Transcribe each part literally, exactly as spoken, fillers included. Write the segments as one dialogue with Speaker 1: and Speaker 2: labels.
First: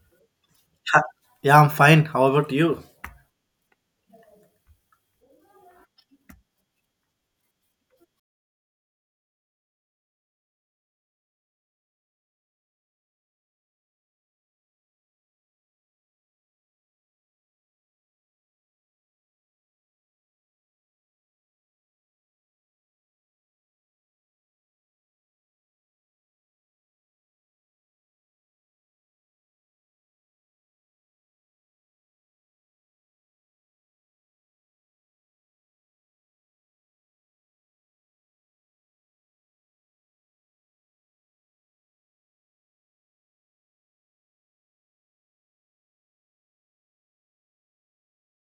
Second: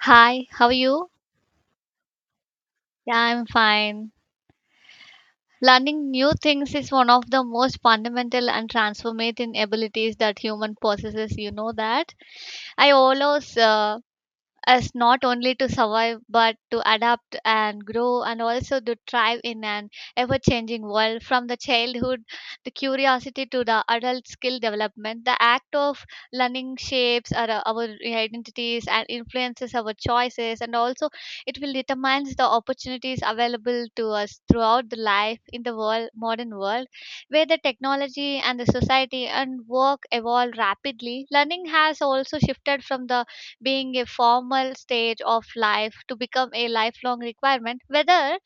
Speaker 1: Hi, how are you?
Speaker 2: Yeah, I'm fine. How about you?
Speaker 1: Yeah, I'm fine. Learning new things is one of the most fundamental and transformative abilities that human possesses. You know that. I always uh, us not only to survive but to adapt and grow, and also to thrive in an ever changing world. From the childhood the curiosity to the adult skill development, the act of learning shapes our, our identities and influences our choices, and also it will determine the opportunities available to us throughout the life in the world modern world, where the technology and the society and work evolve rapidly. Learning has also shifted from the being a formal stage of life to become a lifelong requirement. Whether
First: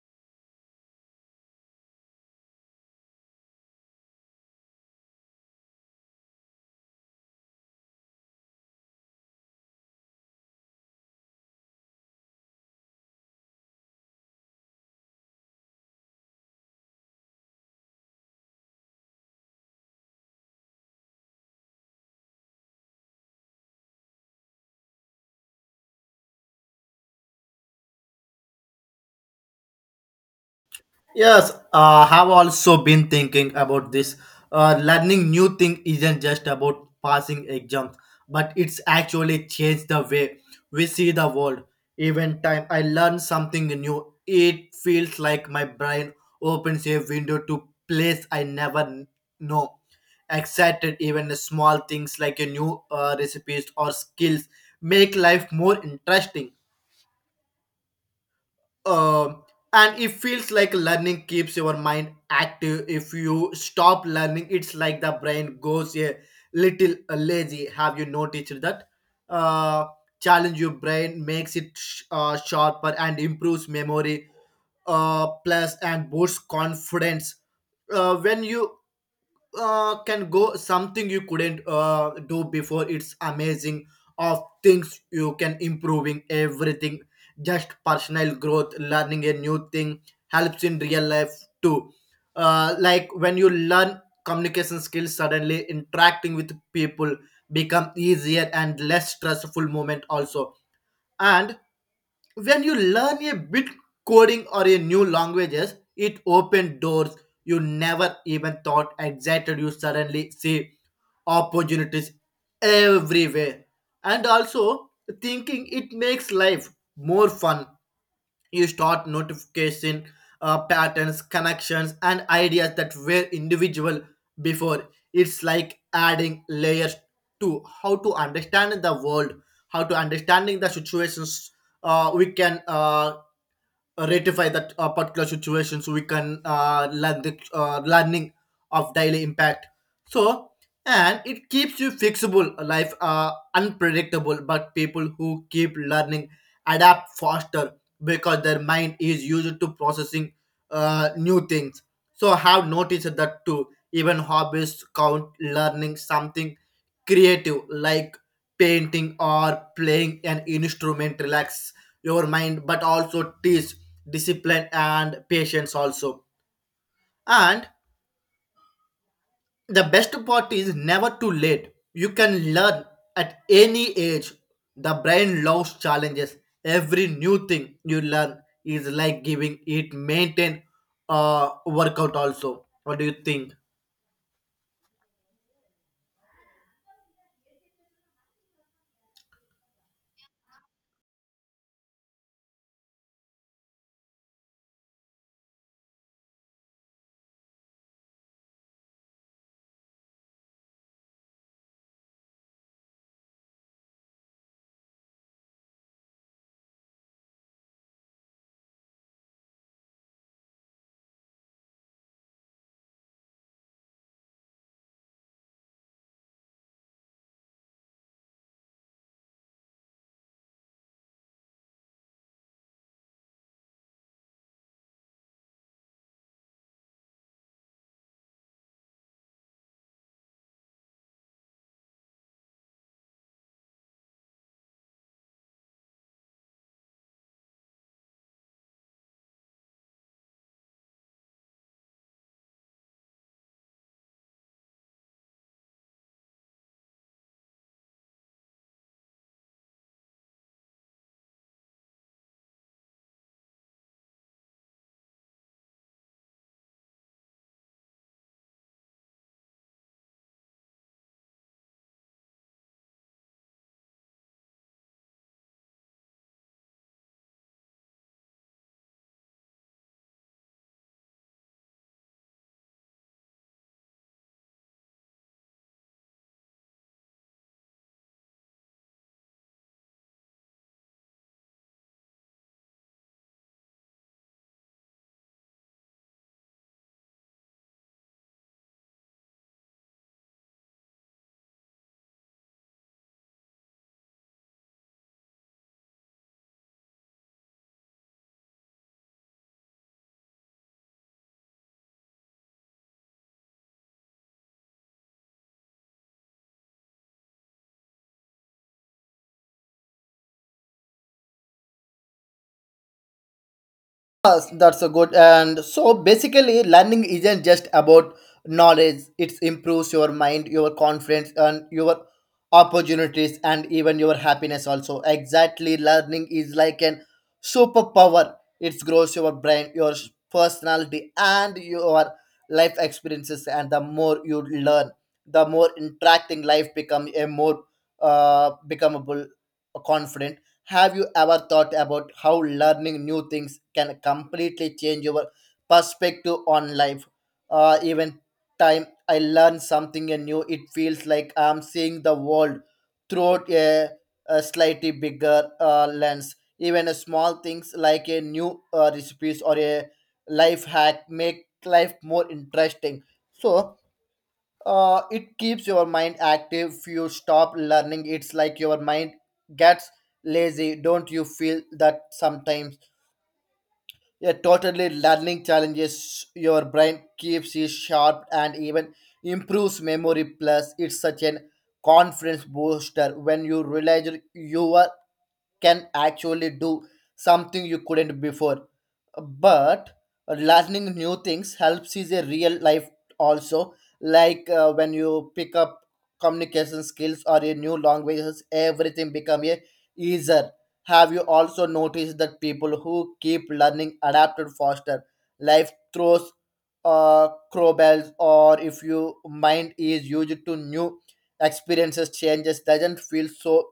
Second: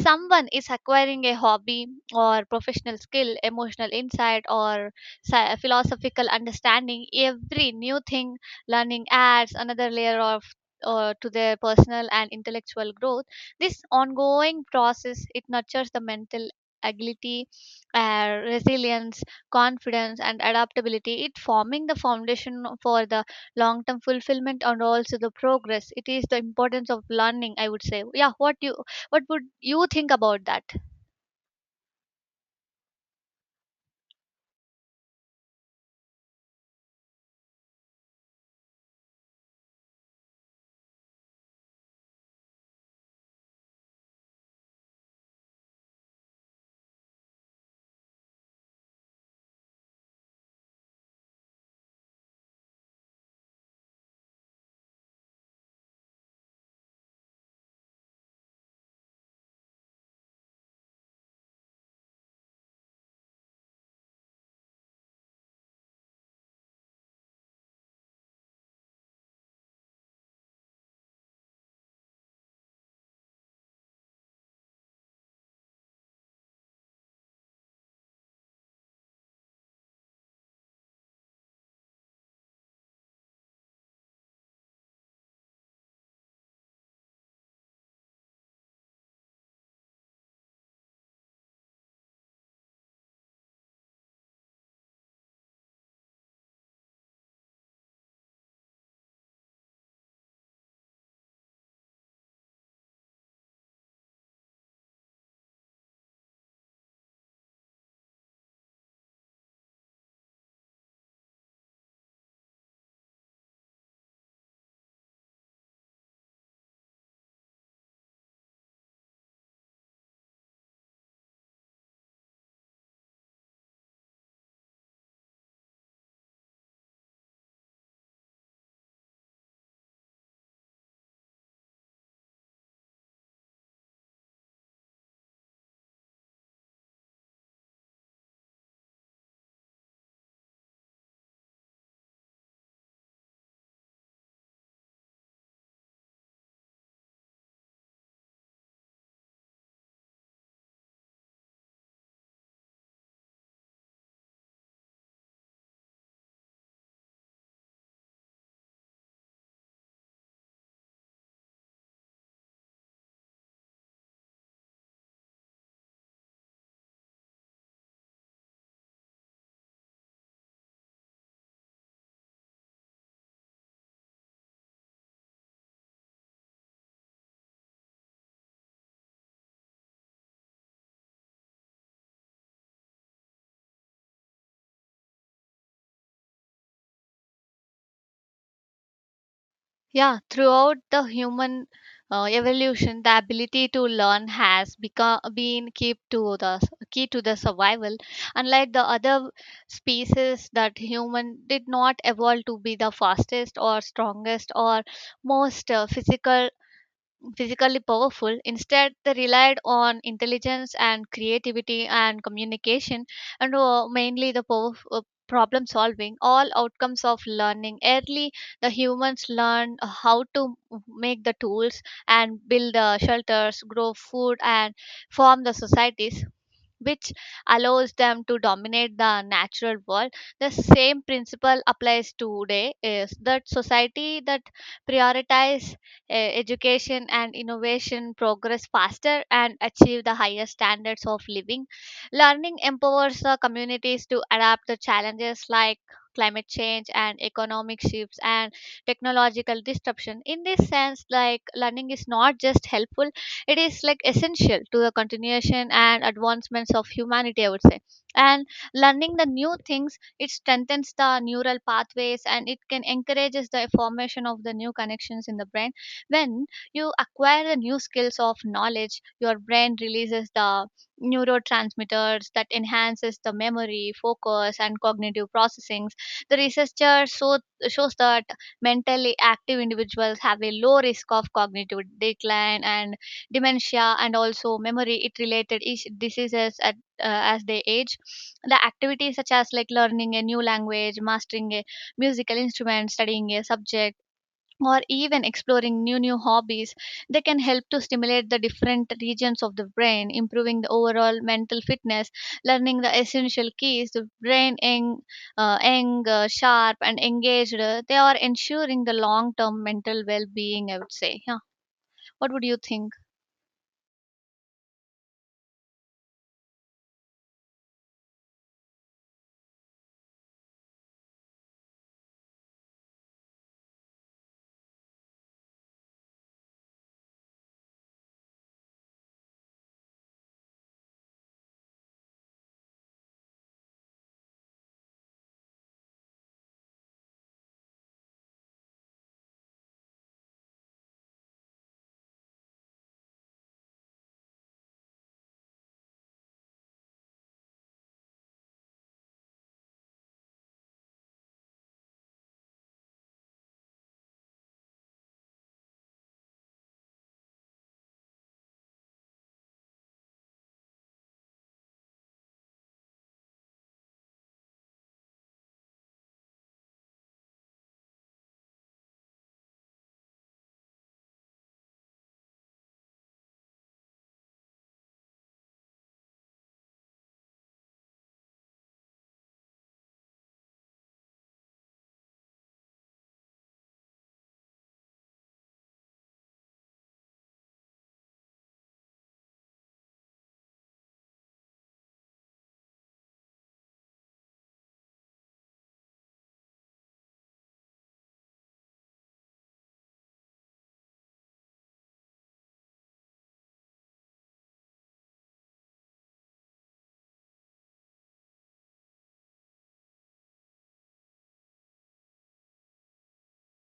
Speaker 1: someone is acquiring a hobby or professional skill, emotional insight, or sci- philosophical understanding, every new thing learning adds another layer of uh, to their personal and intellectual growth. This ongoing process, it nurtures the mental agility, uh, resilience, confidence and adaptability. It forming the foundation for the long term fulfillment and also the progress. It is the importance of learning, I would say. Yeah, what you what would you think about that?
Speaker 2: Yes, uh, have also been thinking about this. Uh, learning new thing isn't just about passing exams, but it's actually changed the way we see the world. Even time I learn something new, it feels like my brain opens a window to place I never kn- know. Excited, even small things like a new uh, recipes or skills make life more interesting. um and it feels like learning keeps your mind active. If you stop learning, it's like the brain goes a little lazy. Have you noticed that? uh challenge your brain makes it sh- uh, sharper and improves memory, uh plus and boosts confidence uh, when you uh, can go something you couldn't uh, do before. It's amazing of things you can improving everything, just personal growth. Learning a new thing helps in real life too. Uh, like when you learn communication skills, suddenly interacting with people become easier and less stressful moment also. And when you learn a bit coding or a new languages, it opened doors you never even thought existed. You suddenly see opportunities everywhere, and also thinking it makes life more fun. You start notification uh, patterns, connections, and ideas that were individual before. It's like adding layers to how to understand the world, how to understanding the situations. Uh, we can uh, uh, rectify that uh, particular situation, so we can uh, learn the uh, learning of daily impact. So, and it keeps you fixable. Life uh, unpredictable, but people who keep learning adapt faster because their mind is used to processing uh, new things. So I have noticed that too. Even hobbies count. Learning something creative like painting or playing an instrument relax your mind, but also teach discipline and patience also. And the best part is never too late. You can learn at any age. The brain loves challenges. Every new thing you learn is like giving it maintain uh workout also. What do you think?
Speaker 1: Yeah, throughout the human uh, evolution, the ability to learn has become been key to the key to the survival. Unlike the other species, that human did not evolve to be the fastest or strongest or most uh, physical physically powerful. Instead, they relied on intelligence and creativity and communication, and uh, mainly the power, uh, problem solving, all outcomes of learning. Early, the humans learned how to make the tools and build the shelters, grow food, and form the societies, which allows them to dominate the natural world. The same principle applies today: is that society that prioritize uh, education and innovation progress faster and achieve the higher standards of living. Learning empowers the communities to adapt the challenges like climate change and economic shifts and technological disruption. In this sense, like, learning is not just helpful, it is like essential to the continuation and advancements of humanity, I would say. And learning the new things, it strengthens the neural pathways and it can encourages the formation of the new connections in the brain. When you acquire the new skills of knowledge, your brain releases the neurotransmitters that enhances the memory focus and cognitive processings. The researcher so, shows that mentally active individuals have a low risk of cognitive decline and dementia, and also memory it related is- diseases at, uh, as they age. The activities such as like learning a new language, mastering a musical instrument, studying a subject, or even exploring new new hobbies, they can help to stimulate the different regions of the brain, improving the overall mental fitness. Learning the essential keys the brain young, uh, young uh, sharp and engaged, uh, they are ensuring the long term mental well being, I would say. Yeah, what would you think?
Speaker 2: Yes, that's a good. And so basically, learning isn't just about knowledge. It improves your mind, your confidence, and your opportunities, and even your happiness. Also, exactly, learning is like an superpower. It grows your brain, your personality, and your life experiences. And the more you learn, the more interacting life become a more uh, becomable, confident. Have you ever thought about how learning new things can completely change your perspective on life? Uh, even time I learn something new, it feels like I'm seeing the world through a, a slightly bigger uh, lens. Even a small things like a new uh, recipes or a life hack make life more interesting. So uh, it keeps your mind active. You stop learning, it's like your mind gets lazy. Don't you feel that sometimes? Yeah, totally. Learning challenges your brain, keeps you sharp and even improves memory, plus it's such an confidence booster when you realize you are can actually do something you couldn't before. But learning new things helps is a real life also, like uh, when you pick up communication skills or a new languages, everything become a easier. Have you also noticed that people who keep learning adapted faster? Life throws uh, crowbells, or if your mind is used to new experiences, changes doesn't feel so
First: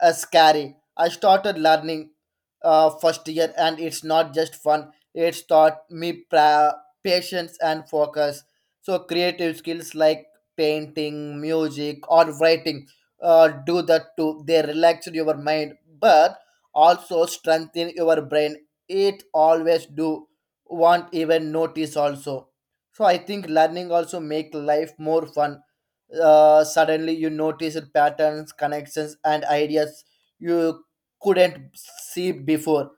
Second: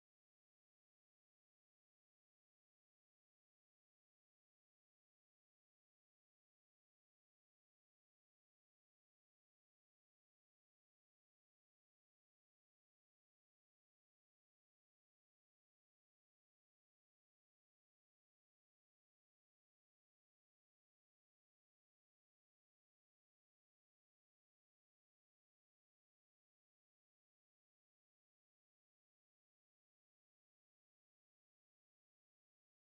Speaker 2: uh, scary. I started learning uh, first year, and it's not just fun. It's taught me pra- patience and focus. So creative skills like painting, music, or writing uh, do that too. They relax your mind, but also strengthen your brain. It always do. Won't even notice also. So I think learning also make life more fun. Uh, suddenly you notice patterns, connections, and ideas you couldn't see before.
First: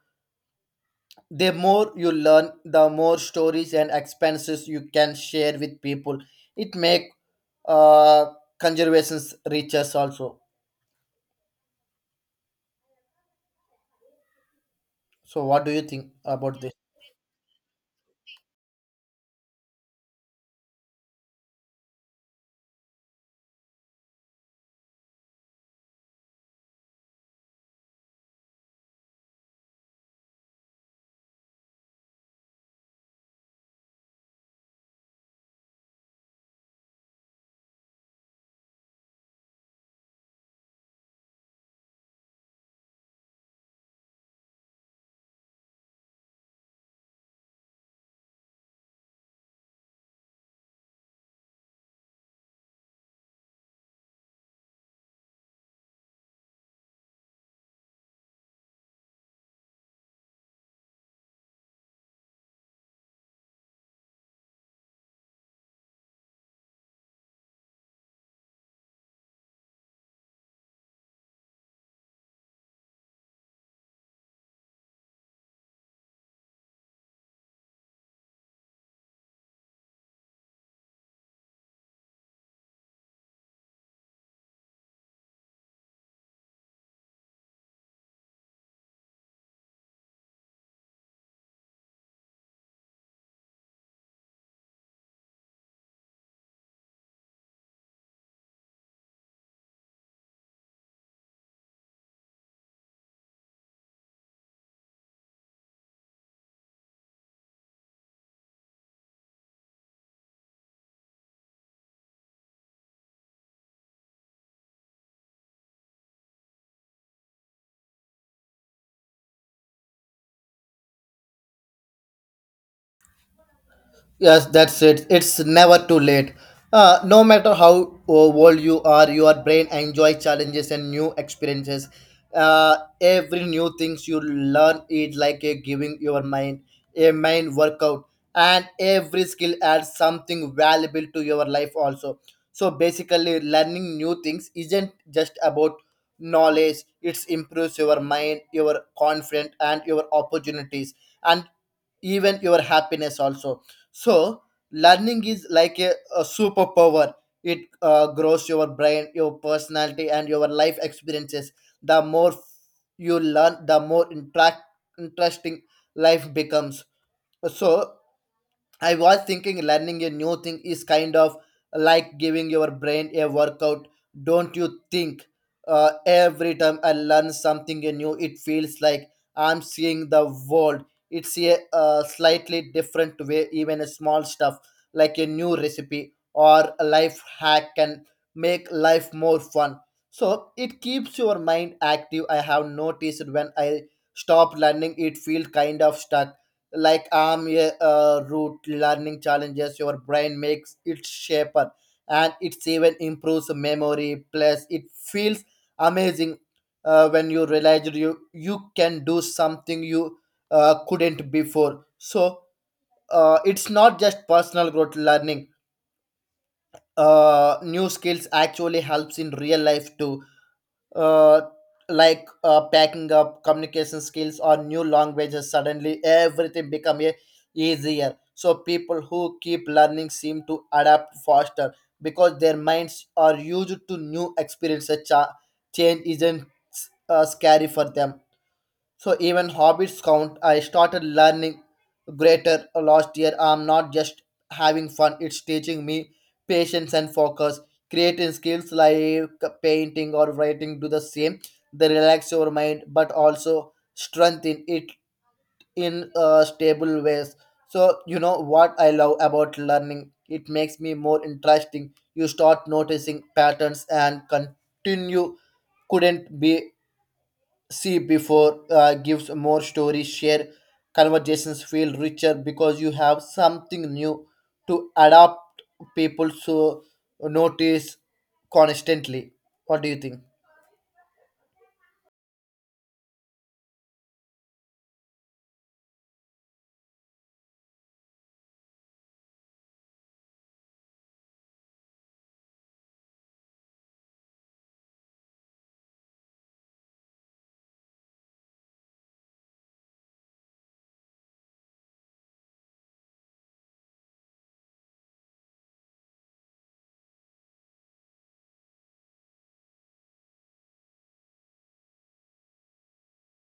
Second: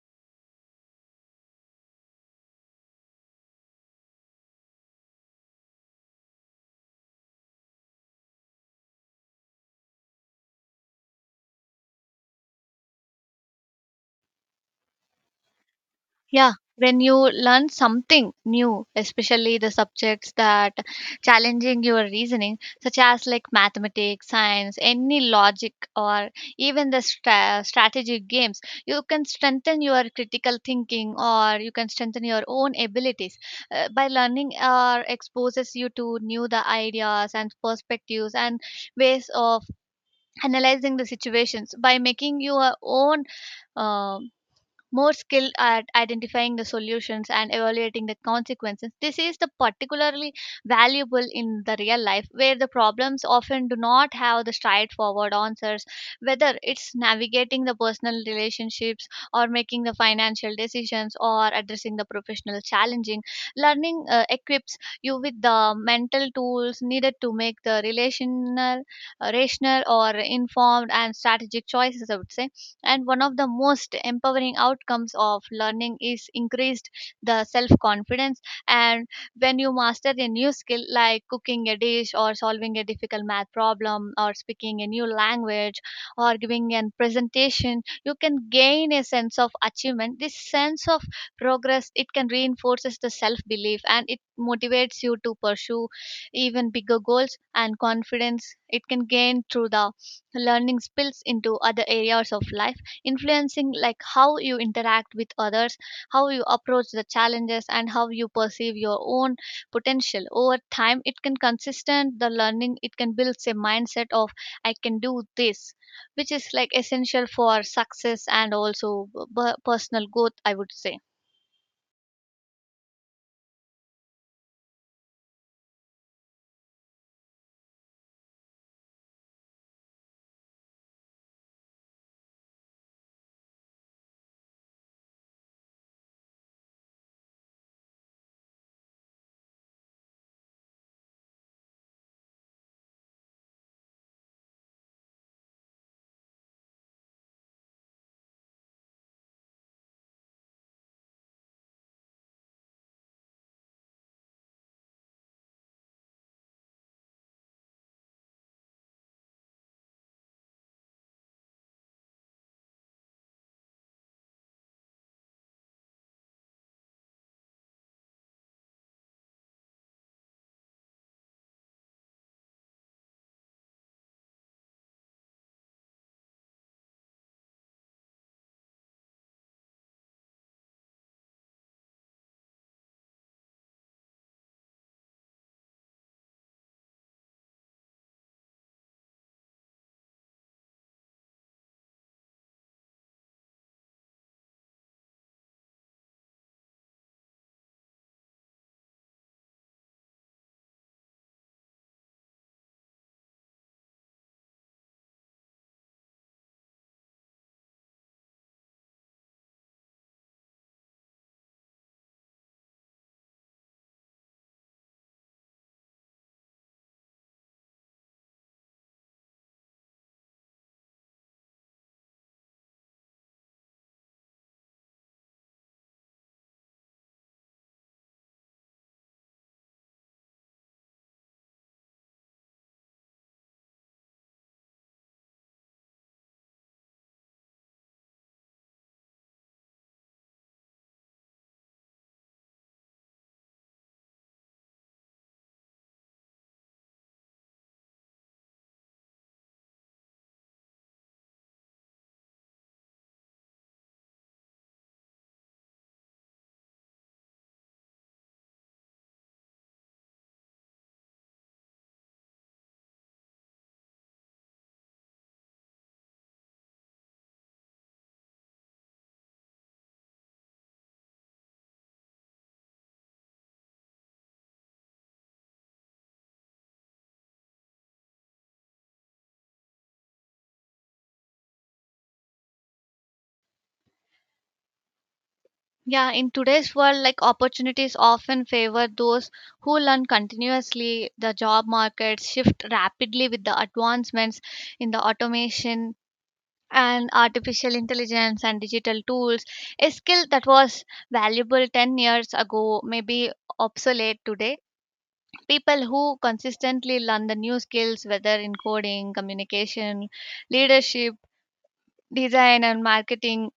Speaker 2: The more you learn, the more stories and experiences you can share with people. It make uh, conservations richer, also. So, what do you think
Speaker 1: Yeah,
Speaker 2: about this?
Speaker 1: when you learn something new, especially the subjects that challenging your reasoning, such as like mathematics, science, any logic, or even the stra- strategy games, you can strengthen your critical thinking, or you can strengthen your own abilities uh, by learning. Or exposes you to new the ideas and perspectives and ways of analyzing the situations by making your own um, more skilled at identifying the solutions and evaluating the consequences. This is the particularly valuable in the real life, where the problems often do not have the straightforward answers, whether it's navigating the personal relationships or making the financial decisions or addressing the professional challenging. Learning uh, equips you with the mental tools needed to make the relational, uh, rational or informed and strategic choices, I would say. And one of the most empowering outcomes of learning is increased the self confidence. And when you master a new skill, like cooking a dish or solving a difficult math problem or speaking a new language or giving an presentation, you can gain a sense of achievement. This sense of progress, it can reinforces the self belief and it motivates you to pursue even bigger goals. And confidence it can gain through the learning spills into other areas of life, influencing like how you interact with others, how you approach the challenges, and how you perceive your own potential. Over time, it can consistent the learning. It can build a mindset of I can do this, which is like essential for success and also b- personal growth. I would say.
Speaker 2: Yes, that's it. It's never too late. Uh, no matter how uh, old you are, your brain enjoys challenges and new experiences. Uh, every new things you learn is like a giving your mind a mind workout, and every skill adds something valuable to your life also. So basically, learning new things isn't just about knowledge. It improves your mind, your confidence, and your opportunities, and even your happiness also. So learning is like a, a superpower. It uh, grows your brain, your personality, and your life experiences. The more you learn, the more interact, interesting life becomes. So I was thinking learning a new thing is kind of like giving your brain a workout, don't you think? Uh, every time I learn something new, it feels like I'm seeing the world. It's a uh, slightly different way. Even a small stuff like a new recipe or a life hack can make life more fun. So it keeps your mind active. I have noticed when I stop learning, it feels kind of stuck like arm uh, root. Learning challenges your brain, makes it shaper, and it's even improves memory, plus it feels amazing uh, when you realize you you can do something you uh, couldn't before. So uh, it's not just personal growth. Learning uh, new skills actually helps in real life too. uh, like uh, packing up communication skills or new languages, suddenly everything become a, easier. So people who keep learning seem to adapt faster because their minds are used to new experiences. Cha- change isn't uh, scary for them. So even hobbies count. I started learning greater last year. I'm not just having fun, it's teaching me patience and focus. Creating skills like painting or writing do the same. They relax your mind but also strengthen it in uh, stable ways. So you know what I love about learning? It makes me more interesting. You start noticing patterns and continue couldn't be see before. Uh, gives more stories share, conversations feel richer because you have something new to adapt people to notice constantly. What do you think?
Speaker 1: Yeah, in today's world, like opportunities often favor those who learn continuously. The job markets shift rapidly with the advancements in the automation and artificial intelligence and digital tools. A skill that was valuable ten years ago may be obsolete today. People who consistently learn the new skills, whether in coding, communication, leadership, design, and marketing,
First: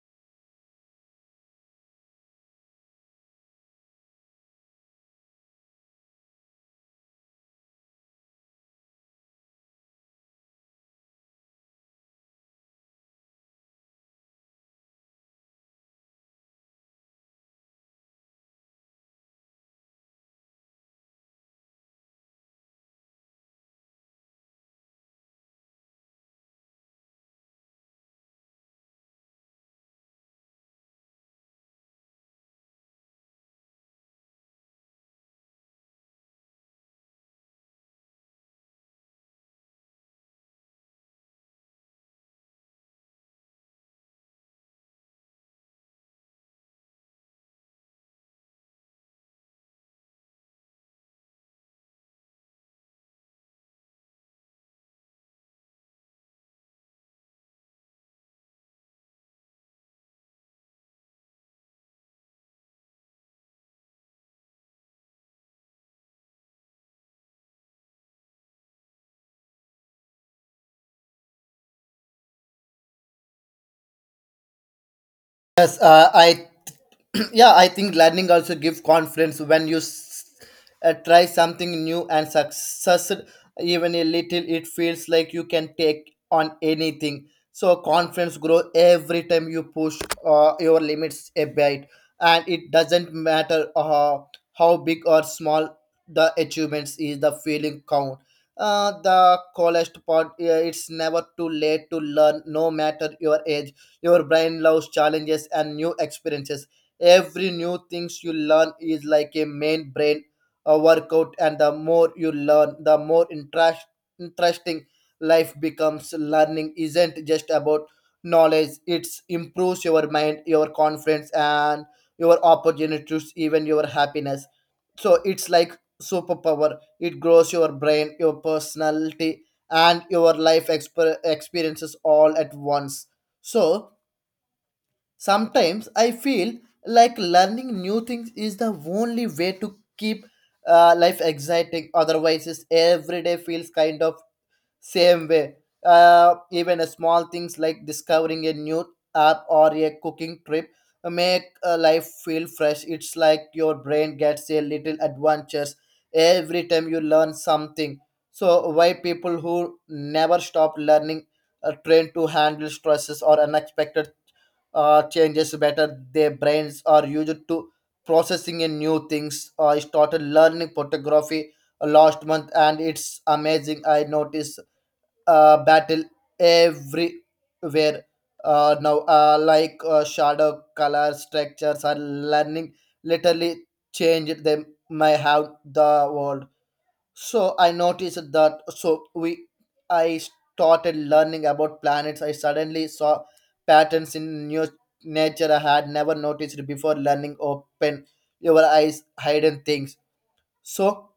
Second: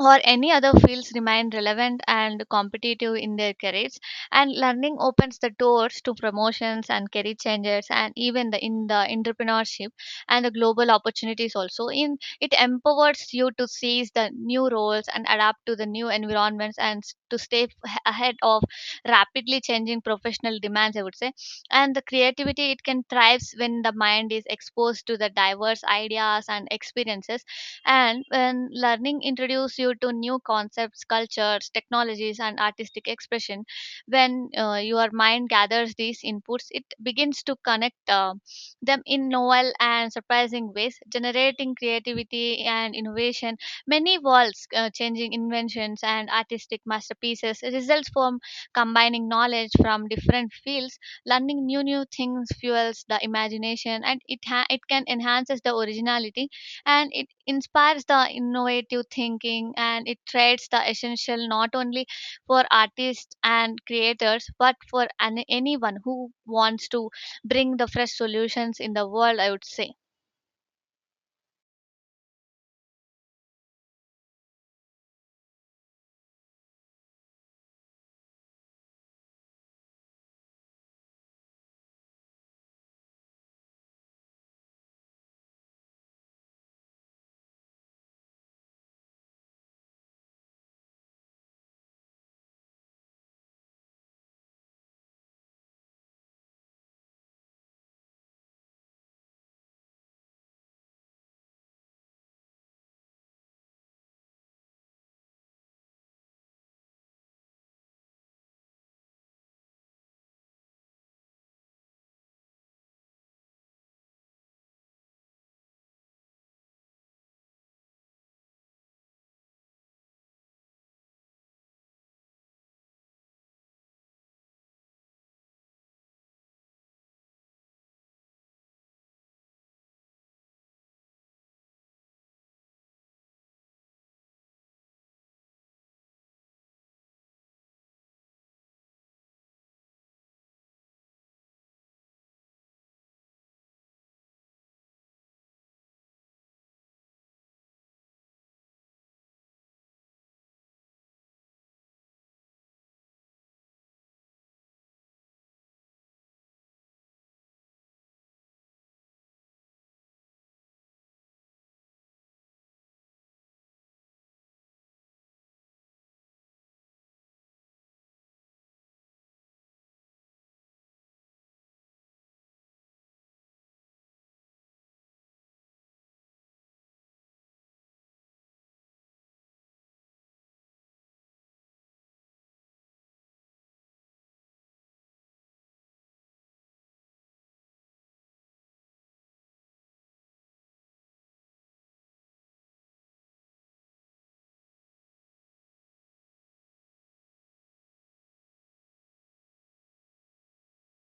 Speaker 1: or any other fields, remain relevant and competitive in their careers. And learning opens the doors to promotions and career changes, and even the in the entrepreneurship and the global opportunities also. In it empowers you to seize the new roles and adapt to the new environments and s- to stay f- ahead of rapidly changing professional demands, I would say. And the creativity, it can thrives when the mind is exposed to the diverse ideas and experiences. And when learning introduces you to new concepts, cultures, technologies, and artistic expression, when uh, your mind gathers these inputs, it begins to connect uh, them in novel and surprising ways, generating creativity and innovation. Many worlds, uh, changing inventions, and artistic masterpieces results from combining knowledge from different fields. Learning new new things fuels the imagination, and it ha- it can enhances the originality, and it inspires the innovative thinking, and it creates the essential not only for artists and creators, but for an- anyone who wants to bring the fresh solutions in the world, I would say.
Speaker 2: Yes, uh, I yeah, I think learning also gives confidence when you s- uh, try something new and success, even a little. It feels like you can take on anything. So confidence grows every time you push uh, your limits a bit, and it doesn't matter uh, how big or small the achievements is. The feeling count. Uh, the coolest part, uh, it's never too late to learn, no matter your age. Your brain loves challenges and new experiences. Every new things you learn is like a main brain a workout, and the more you learn, the more interest, interesting life becomes. Learning isn't just about knowledge. It improves your mind, your confidence, and your opportunities, even your happiness. So it's like superpower. It grows your brain, your personality, and your life exper- experiences all at once. So sometimes I feel like learning new things is the only way to keep uh, life exciting. Otherwise, it's every day feels kind of same way. Uh, even a small things like discovering a new app or a cooking trip make a life feel fresh. It's like your brain gets a little adventures every time you learn something. So why people who never stop learning are trained to handle stresses or unexpected uh, changes better. Their brains are used to processing in new things. I started learning photography last month and it's amazing. I noticed uh, battle everywhere uh, now, uh, like uh, shadow color structures are learning literally changed them may have the world. So I noticed that. So we, I started learning about planets. I suddenly saw patterns in new nature I had never noticed before. Learning open your eyes, hidden things. So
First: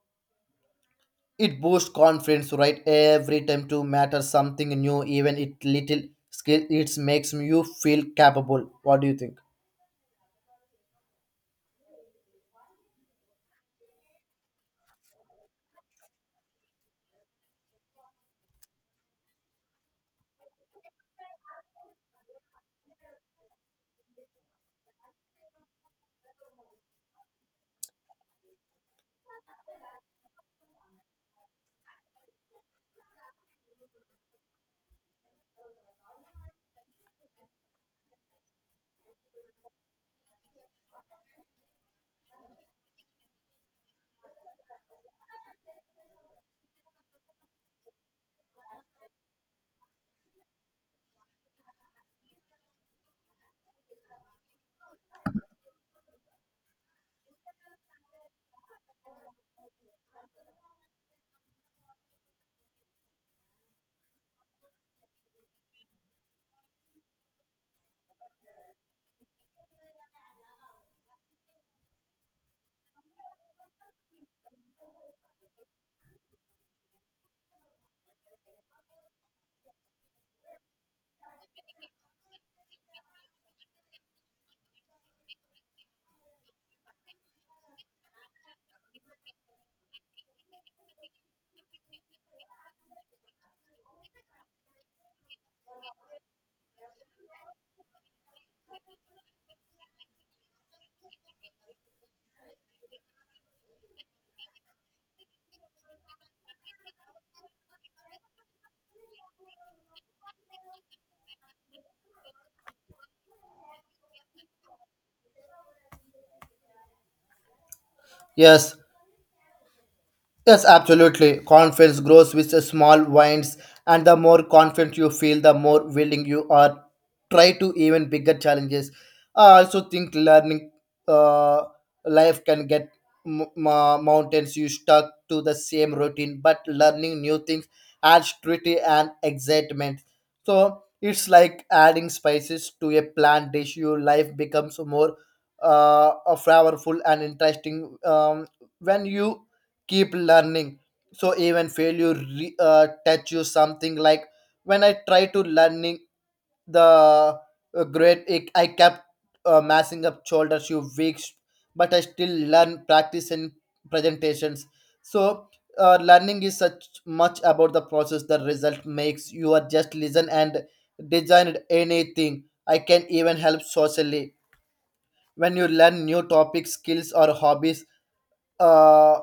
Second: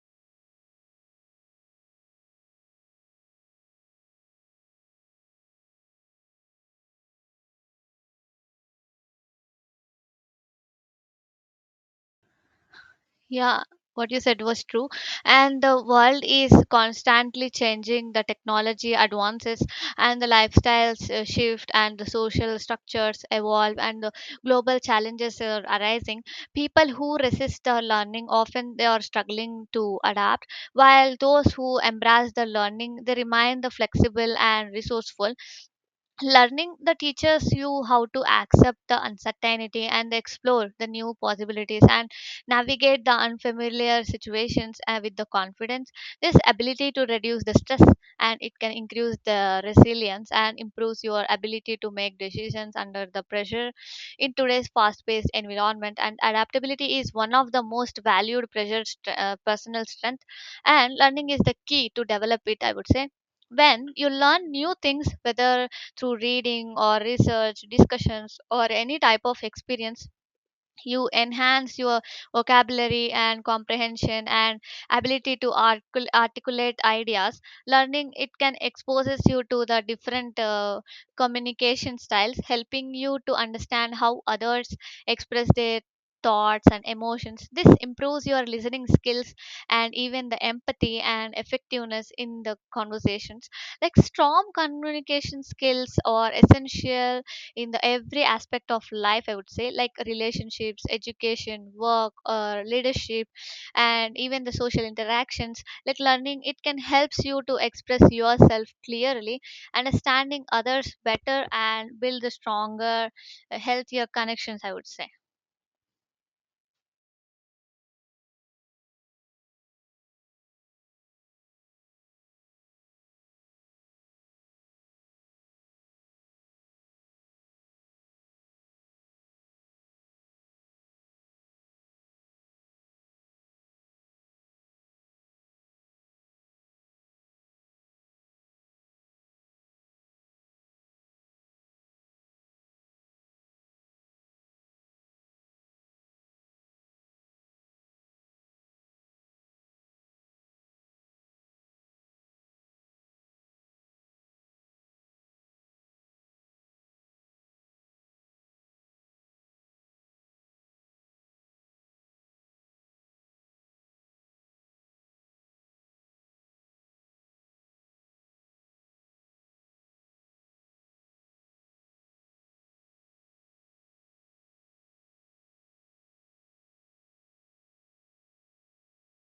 Speaker 2: it boosts confidence, right? Every time to matter something new, even it little skill, it makes you feel capable. What do you think?
Speaker 1: Yeah, what you said was true. And the world is constantly changing. The technology advances and the lifestyles uh, shift, and the social structures evolve, and the global challenges are arising. People who resist the learning often, they are struggling to adapt, while those who embrace the learning, they remain the flexible and resourceful. Learning the teaches you how to accept the uncertainty and explore the new possibilities and navigate the unfamiliar situations uh, with the confidence. This ability to reduce the stress, and it can increase the resilience and improves your ability to make decisions under the pressure in today's fast paced environment. And adaptability is one of the most valued pressure st- uh, personal strength, and learning is the key to develop it, I would say. When you learn new things, whether through reading or research discussions or any type of experience, you enhance your vocabulary and comprehension and ability to articul- articulate ideas. Learning, it can exposes you to the different uh, communication styles, helping you to understand how others express their thoughts and emotions. This improves your listening skills and even the empathy and effectiveness in the conversations. Like, strong communication skills are essential in the every aspect of life, I would say, like relationships, education, work, or leadership, and even the social interactions. Like, learning, it can helps you to express yourself clearly, understanding others better, and build a stronger, uh, healthier connections, I would say.
Speaker 2: Yes. Yes, absolutely. Confidence grows with the small wins, and the more confident you feel, the more willing you are try to even bigger challenges. I also think learning uh, life can get m- m- mountains. You stuck to the same routine, but learning new things adds beauty and excitement. So it's like adding spices to a plant dish. Your life becomes more uh, uh, flavorful and interesting um, when you keep learning. So even failure re- uh, teach you something. Like when i try to learning the uh, grade it, i kept uh, messing up shoulders you weeks, but i still learn practice and presentations. So uh, learning is such much about the process. The result makes you are just listen and design anything i can even help socially when you learn new topics, skills, or hobbies. Uh,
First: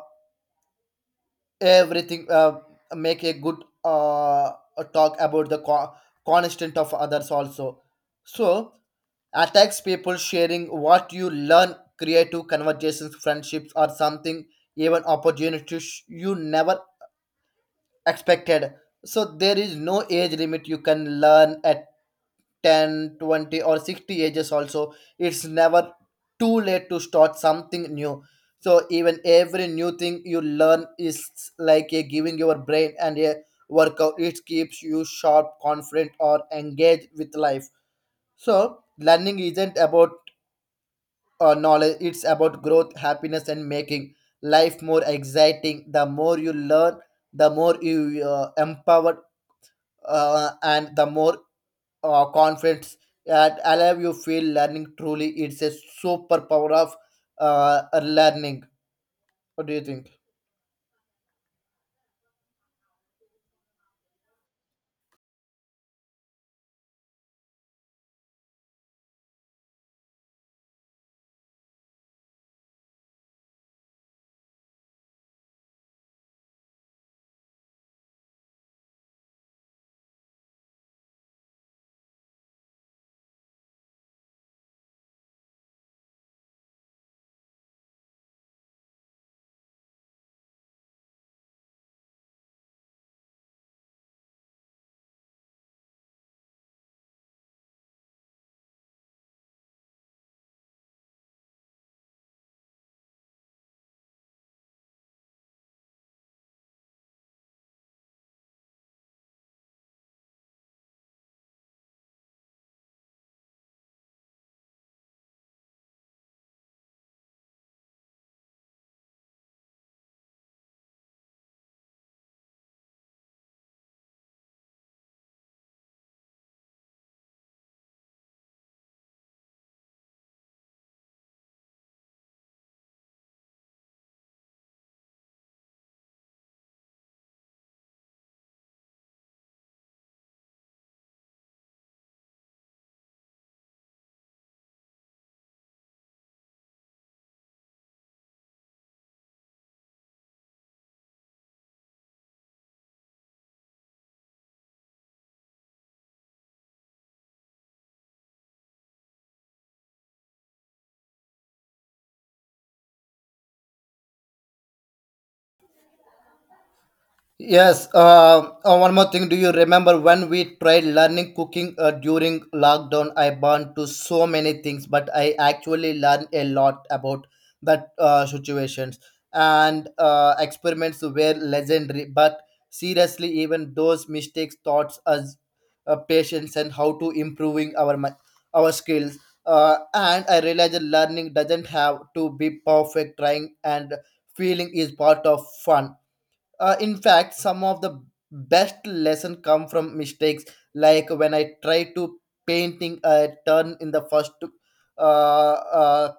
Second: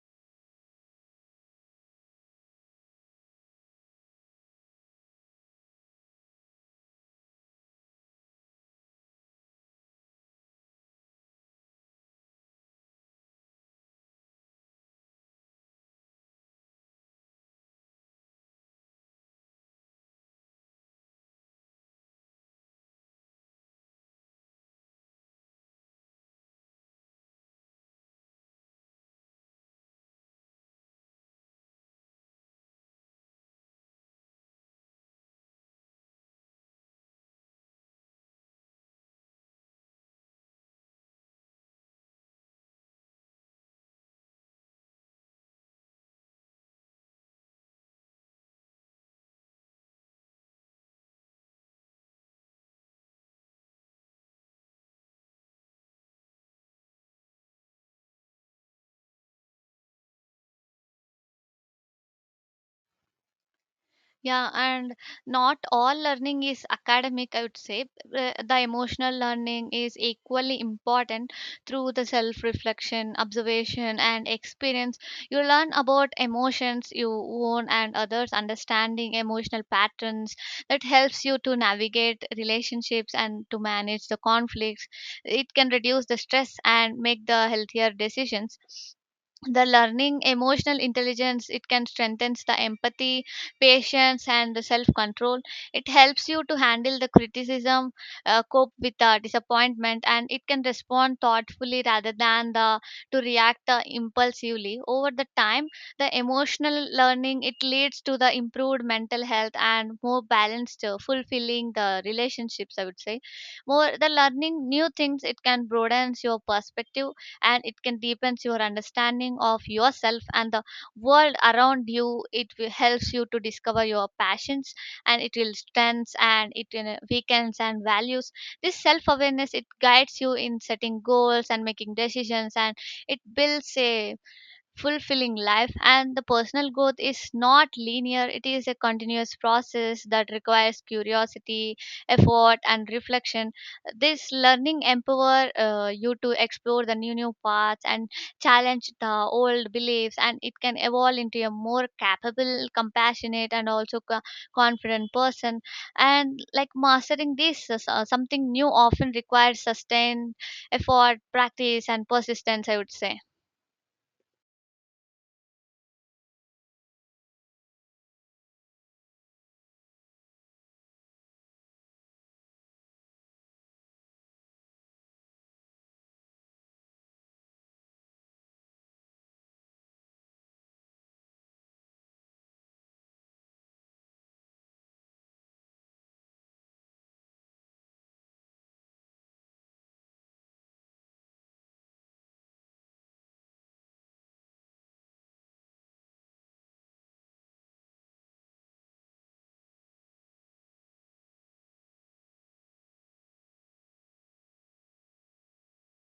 Speaker 2: Everything uh, make a good uh, talk about the co- constant of others also. So attacks people sharing what you learn, creative conversations, friendships, or something, even opportunities you never expected. So there is no age limit. You can learn at Ten, twenty, or sixty ages also. It's never too late to start something new. So even every new thing you learn is like a giving your brain and a workout. It keeps you sharp, confident, or engaged with life. So learning isn't about uh, knowledge. It's about growth, happiness, and making life more exciting. The more you learn, the more you uh, empowered uh, and the more uh, confidence that allow you feel. Learning truly it's a superpower of uh, learning. What do you think?
Speaker 1: Yeah, and not all learning is academic, I would say. Uh, The emotional learning is equally important through the self reflection, observation, and experience. You learn about emotions you own and others, understanding emotional patterns that helps you to navigate relationships and to manage the conflicts. It can reduce the stress and make the healthier decisions. The learning emotional intelligence, it can strengthen the empathy, patience, and the self control. It helps you to handle the criticism, uh, cope with the disappointment, and it can respond thoughtfully rather than the to react uh, impulsively. Over the time, the emotional learning, it leads to the improved mental health and more balanced, uh, fulfilling the relationships, I would say. More the learning new things, it can broadens your perspective and it can deepen your understanding of yourself and the world around you. It will helps you to discover your passions, and it will strengths, and it, you know, weakens and values. This self awareness, it guides you in setting goals and making decisions, and it builds a fulfilling life. And the personal growth is not linear. It is a continuous process that requires curiosity, effort, and reflection. This learning empower uh, you to explore the new new paths and challenge the old beliefs, and it can evolve into a more capable, compassionate, and also co- confident person. And like mastering this is, uh, something new often requires sustained effort, practice, and persistence, I would say.
Speaker 2: Yes, uh, uh, one more thing. Do you remember when we tried learning cooking uh, during lockdown? I burned to so many things, but I actually learned a lot about that uh, situations, and uh, experiments were legendary. But seriously, even those mistakes taught us uh, patience and how to improving our mi- our skills. Uh, and I realized that learning doesn't have to be perfect. Trying and feeling is part of fun. Uh, in fact, some of the best lesson come from mistakes. Like when I tried to painting a turn in the first uh, uh,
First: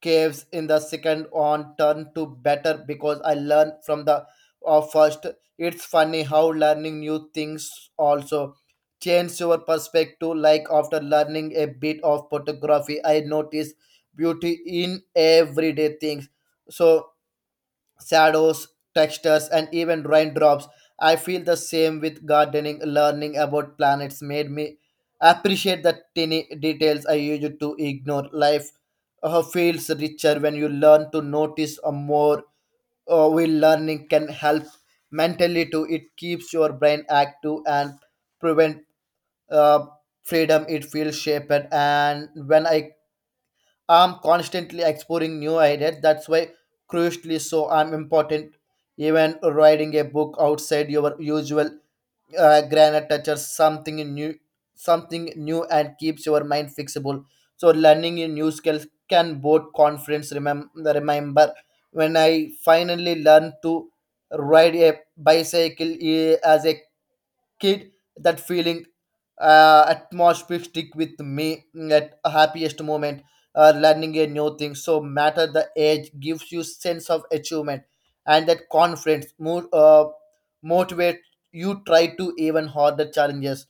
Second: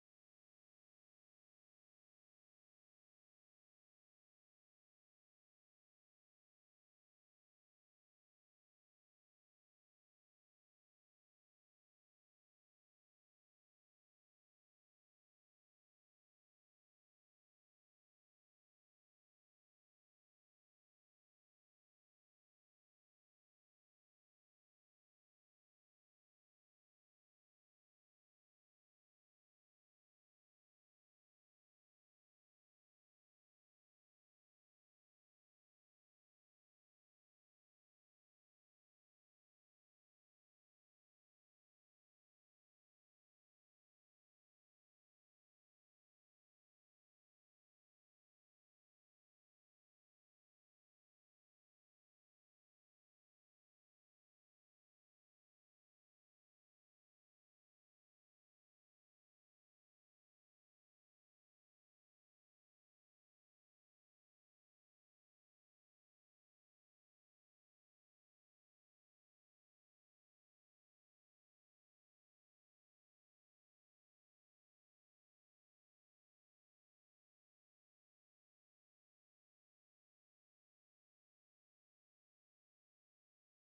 Speaker 2: caves, in the second on turn to better because I learned from the uh, first. It's funny how learning new things also change your perspective. Like after learning a bit of photography, I notice beauty in everyday things. So shadows, textures, and even raindrops. I feel the same with gardening. Learning about planets made me appreciate the tiny details I used to ignore. Life uh, feels richer when you learn to notice uh, more. Uh, will learning can help mentally too. It keeps your brain active and prevent uh, freedom. It feels shaped. And when I I'm constantly exploring new ideas. That's why crucially so I'm important. Even writing a book outside your usual uh, granite touches something new, something new, and keeps your mind fixable. So learning a new skills can both confidence. Remember, remember when I finally learned to ride a bicycle eh, as a kid, that feeling uh, atmosphere stick with me at a happiest moment. Uh, learning a new thing so matter the age gives you sense of achievement, and that confidence more uh, motivate you try to even harder challenges.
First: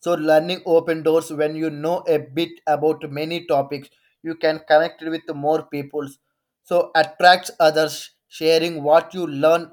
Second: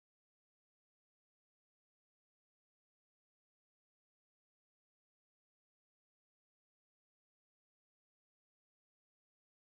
Speaker 2: So learning open doors. When you know a bit about many topics, you can connect with more people. So attracts others sharing what you learn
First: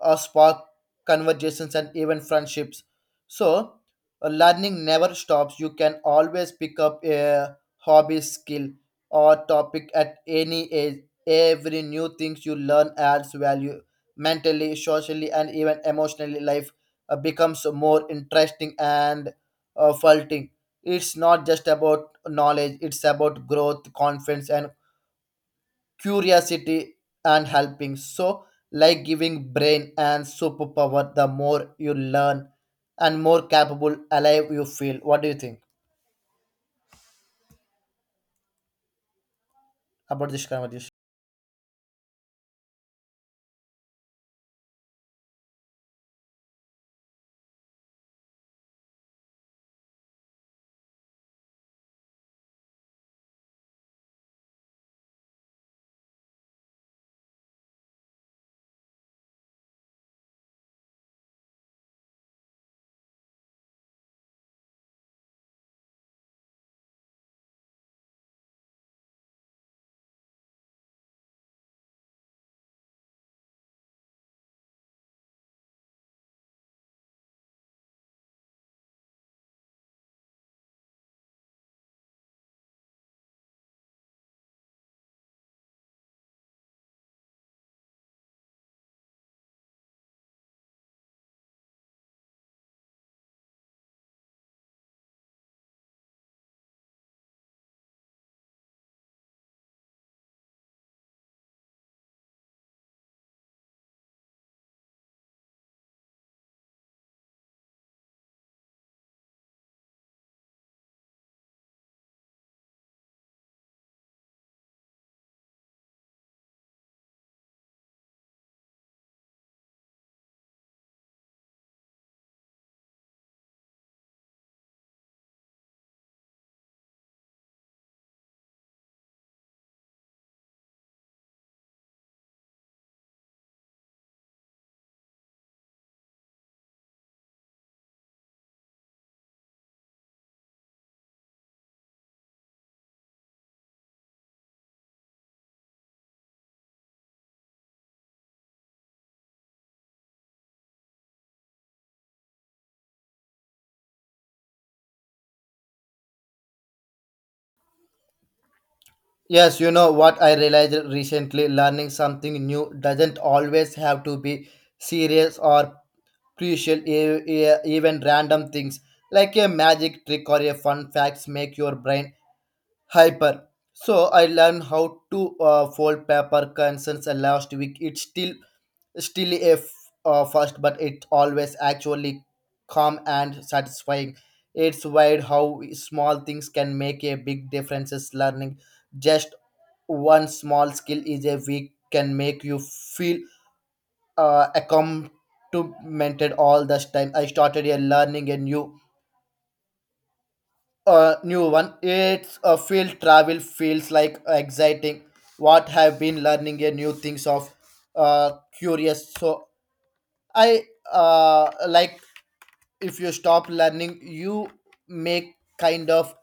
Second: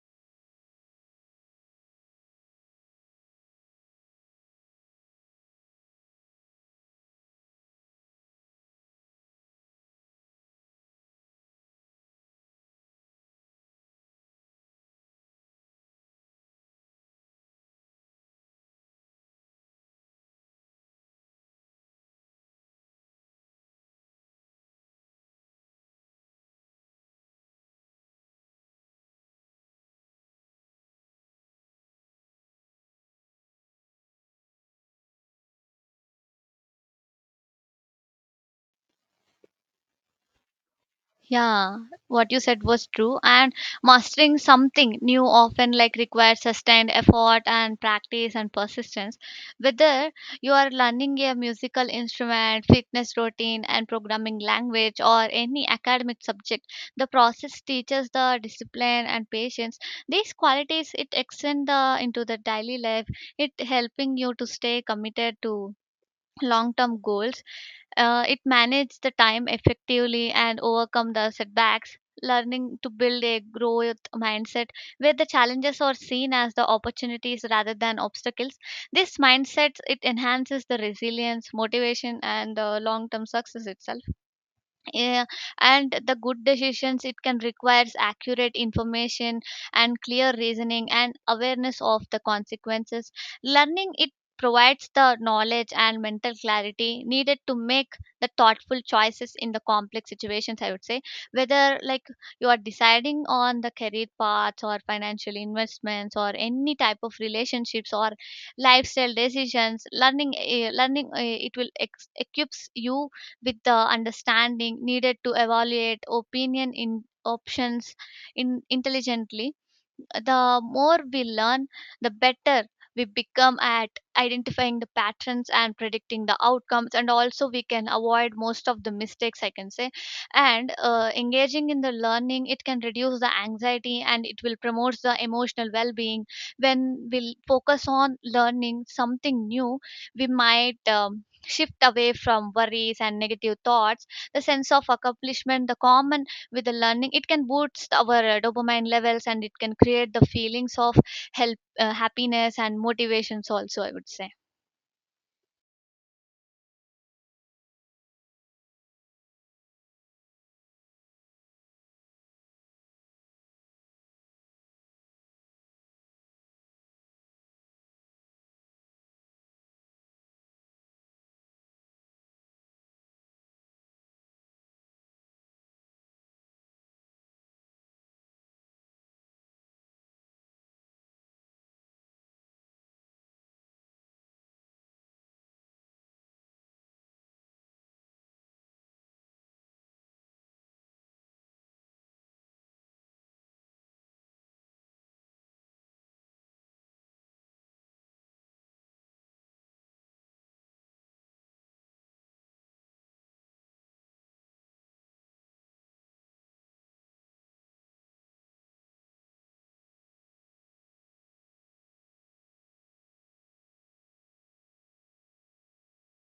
Speaker 2: uh, spark conversations and even friendships. So, uh, learning never stops. You can always pick up a hobby, skill, or topic at any age. Every new things you learn adds value mentally, socially, and even emotionally. Life uh, becomes more interesting and uh, fulfilling. It's not just about knowledge; it's about growth, confidence, and curiosity and helping. So like giving brain and superpower, the more you learn and more capable alive you feel. What do you think about this conversation?
Speaker 1: Yeah, what you said was true. And mastering something new often, like, requires sustained effort and practice and persistence. Whether you are learning a musical instrument, fitness routine, and programming language, or any academic subject, the process teaches the discipline and patience. These qualities, it extend the into the daily life. It helping you to stay committed to long-term goals, uh, it managed the time effectively and overcome the setbacks. Learning to build a growth mindset where the challenges are seen as the opportunities rather than obstacles. This mindset, it enhances the resilience, motivation, and the long-term success itself. Yeah, and the good decisions, it can requires accurate information and clear reasoning and awareness of the consequences. Learning, it provides the knowledge and mental clarity needed to make the thoughtful choices in the complex situations, I would say. Whether, like, you are deciding on the career paths or financial investments or any type of relationships or lifestyle decisions, learning eh, learning eh, it will ex- equips you with the understanding needed to evaluate opinion in options in intelligently. The more we learn, the better we become at identifying the patterns and predicting the outcomes, and also we can avoid most of the mistakes, I can say. And uh, engaging in the learning, it can reduce the anxiety and it will promote the emotional well being. When we focus on learning something new, we might. Um, shift away from worries and negative thoughts. The sense of accomplishment the common with the learning, it can boost our uh, dopamine levels, and it can create the feelings of help uh, happiness and motivations also, I would say.
Speaker 2: Yes, you know what, I realized recently learning something new doesn't always have to be serious or crucial. E- e- even random things like a magic trick or a fun facts make your brain hyper. So I learned how to uh, fold paper concerns last week. It still still a f- uh, first, but it's always actually calm and satisfying. It's weird how small things can make a big differences. Learning just one small skill is a week can make you feel uh, accomplishmented all this time. I started a learning a new uh, new one. It's a field travel feels like exciting. What have been learning a new things of uh, curious. So I uh, like, if you stop learning, you make kind of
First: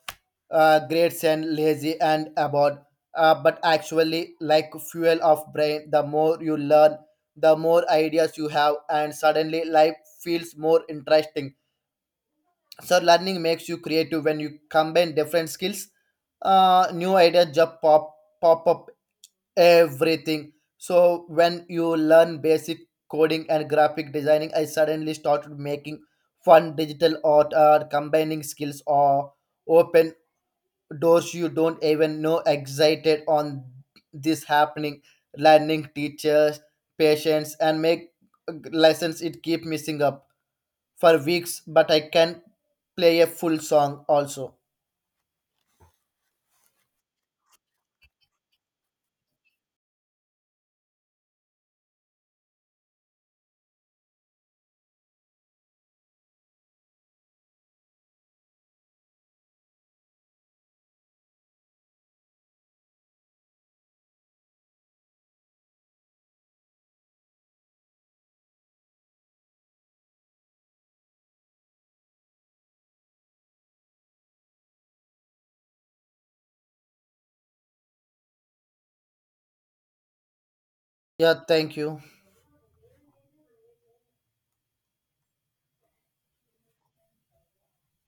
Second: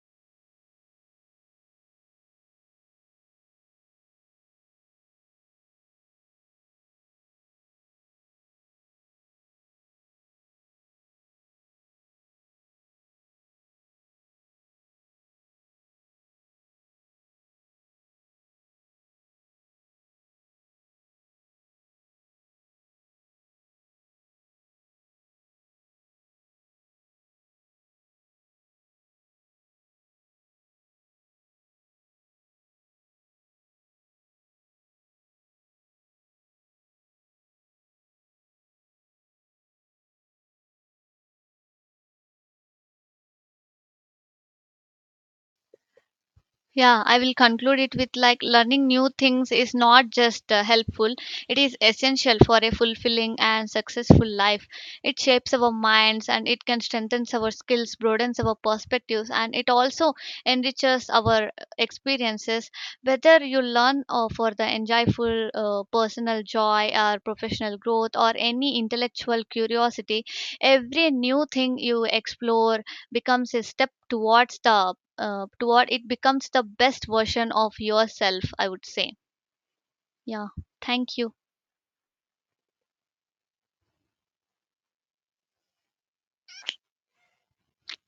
Speaker 2: uh, grades and lazy and about. Uh, but actually, like fuel of brain, the more you learn, the more ideas you have, and suddenly life feels more interesting. So learning makes you creative. When you combine different skills, Uh, new ideas just pop pop up everything. So when you learn basic coding and graphic designing, i suddenly started making fun digital art. Uh, combining skills or open doors you don't even know excited on this happening. Learning teachers patients and make uh, lessons. It keep missing up for weeks, but i can play a full song also.
Speaker 1: Yeah, I will conclude it with, like, learning new things is not just uh, helpful, it is essential for a fulfilling and successful life. It shapes our minds, and it can strengthen our skills, broadens our perspectives, and it also enriches our uh, experiences. Whether you learn uh, for the enjoyable uh, personal joy or professional growth or any intellectual curiosity, every new thing you explore becomes a step towards the uh, toward it becomes the best version of yourself, I would say. Yeah, thank you.
Speaker 2: Yeah, thank you.